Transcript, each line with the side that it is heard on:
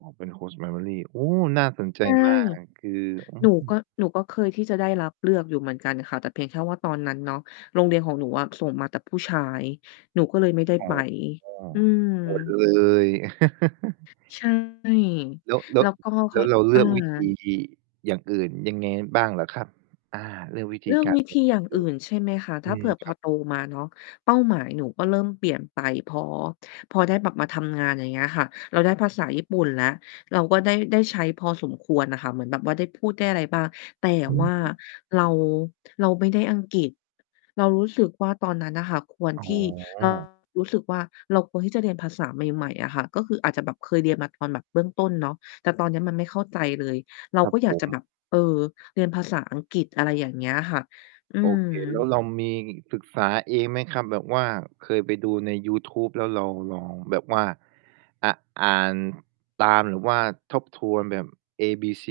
right: อ๋อ เป็น Host Family โอ้ น่าสนใจ
left: ใช่
right: มาก คือ อื
left: หนูก็
right: ม
left: หนูก็เคยที่จะได้รับเลือกอยู่เหมือนกันค่ะ แต่เพียงแค่ว่าตอนนั้นเนาะ โรงเรียนของหนูอะส่งมาแต่ผู้ชาย หนูก็เลยไม่ได้
right: อ๋อ
left: ไป อืม
right: อดเลย
left: ใช่
right: แล้ว แล้
left: แล
right: ว
left: ้วก็เ
right: แ
left: ข
right: ล้
left: า
right: วเราเล
left: อ
right: ื
left: า
right: อกวิธีอย่างอื่นยังไงบ้างเหรอครับ? อา เลือกวิธ
left: เ
right: ี
left: รื่อง
right: การ
left: วิ
right: อ
left: ธ
right: ย่
left: ี
right: าง
left: อ
right: อ
left: ย่างอ
right: ื
left: ื
right: ่
left: ่
right: น
left: นใช่ไหมคะ?
right: ๆ
left: ถ
right: อื
left: ้าเผ
right: ม
left: ื่อพ
right: คร
left: อ
right: ับ
left: โตมาเนาะ เป้าหมายหนูก็เริ่มเปลี่ยนไป พอ พอได้แบบมาทำงาน อย่างเงี้ยอะค่ะ เราได้ภาษาญี่ปุ่นแล้ว เราก็ได้ ได้ใช้พอสมควรน่ะค่ะ เหมือนแบบว่าได้พูดได้อะไรบ้าง แต่
right: อ
left: ว่า
right: ืม
left: เรา เราไม่ได้อังกฤษ เรารู้สึกว่าตอนนั้นน่ะค่ะ ควร
right: อ๋
left: ที่ [unintelligible]
right: อ
left: รู้สึกว่าเราควรที่จะเรียนภาษาใหม่ ๆ อะค่ะ ก็คืออาจจะแบบเคยเรียนมาตอนแบบเบื้องต้นเนาะ แต่ตอนเนี้ยมันไม่เข้าใจเลย เรา
right: ครั
left: ก
right: บ
left: ็อย
right: ผ
left: ากจะแ
right: ม
left: บบ เออ เรียนภาษาอังกฤษ อะไรอย่างเงี้ยค่ะ อื
right: โอ
left: ม
right: เค แล้วเรามีศึกษาเองไหมครับ? แบบว่าเคยไปดูในยูทูบ แล้วเราลองแบบว่า อะ อ่านตาม หรือว่าทบทวนแบบ ABC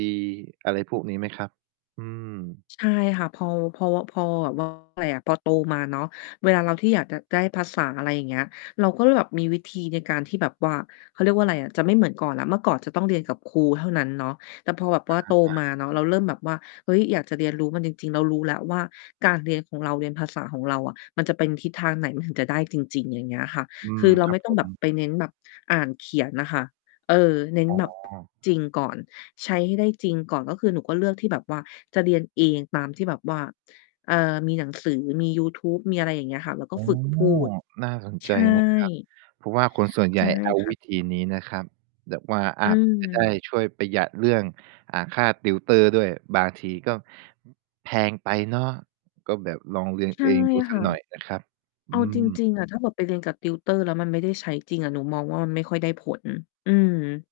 right: อะไรพวกนี้ไหมครับ? อืม
left: ใช่ค่ะ เพา เพา ว พอแบบ ว่า ว่าไรอะ พอโตมาเนาะ เวลาเราที่อยากจะได้ภาษา อะไรอย่างเงี้ย เราก็เลยแบบมีวิธีในการที่แบบว่า เขาเรียกว่าไรอะ จะไม่เหมือนก่อนแล้ว เมื่อก่อนจะต้องเรียนกับครูเท่านั้นเนาะ แต่พอแบบว่าโต
right: อา
left: มา
right: ๆ
left: เนาะ เราเริ่มแบบว่า เฮ้ย อยากจะเรียนรู้มันจริง ๆ เรารู้แล้วว่าการเรียนของเรา เรียนภาษาของเราอะ มันจะเป็นทิศทางไหน มันถึงจะได้จริง ๆ อย่างเงี้ยอะค่ะ
right: อื
left: ค
right: ม
left: ือเรา
right: ครั
left: ไม
right: บ
left: ่ต้
right: ผ
left: องแบบ
right: ม
left: ไปเน้นแบบอ่านเขียนอะค่ะ เออ เน้
right: อ
left: น
right: ๋
left: แบบ
right: อ
left: จริงก่อน ใช้ให้ได้จริงก่อน ก็คือหนูก็เลือกที่แบบว่าจะเรียนเอง ตามที่แบบว่า เอ่อ มีหนังสือ มียูทูบ มีอะไรอย่างเงี้ยค่ะ แล้วก
right: อ
left: ็
right: ๋อ
left: ฝึกพูด
right: น่าสน
left: ใ
right: ใ
left: ช
right: จนะครับ
left: ่
right: เพราะว่าคนส่วนใ
left: ใ
right: ห
left: ช
right: ญ่
left: ่
right: เอา
left: ค่
right: ว
left: ะ
right: ิธีนี้นะครับ แบบว่า
left: อ
right: อ
left: ื
right: าจจะได้
left: ม
right: ช่วยประหยัดเรื่อง อ่า ค่า tutor ด้วย บางทีก็ แพงไปเนาะ ก็แบบลองเรียน
left: ใช่
right: เองดูส
left: ค
right: ั
left: ่
right: ก
left: ะ
right: หน่อยนะครับ อ
left: เอ
right: ื
left: าจ
right: ม
left: ริง ๆ อะ ถ้าแบบไปเรียนกับ tutor แล้วมันไม่ได้ใช้จริงอะ หนูมองว่ามันไม่ค่อยได้ผล อืม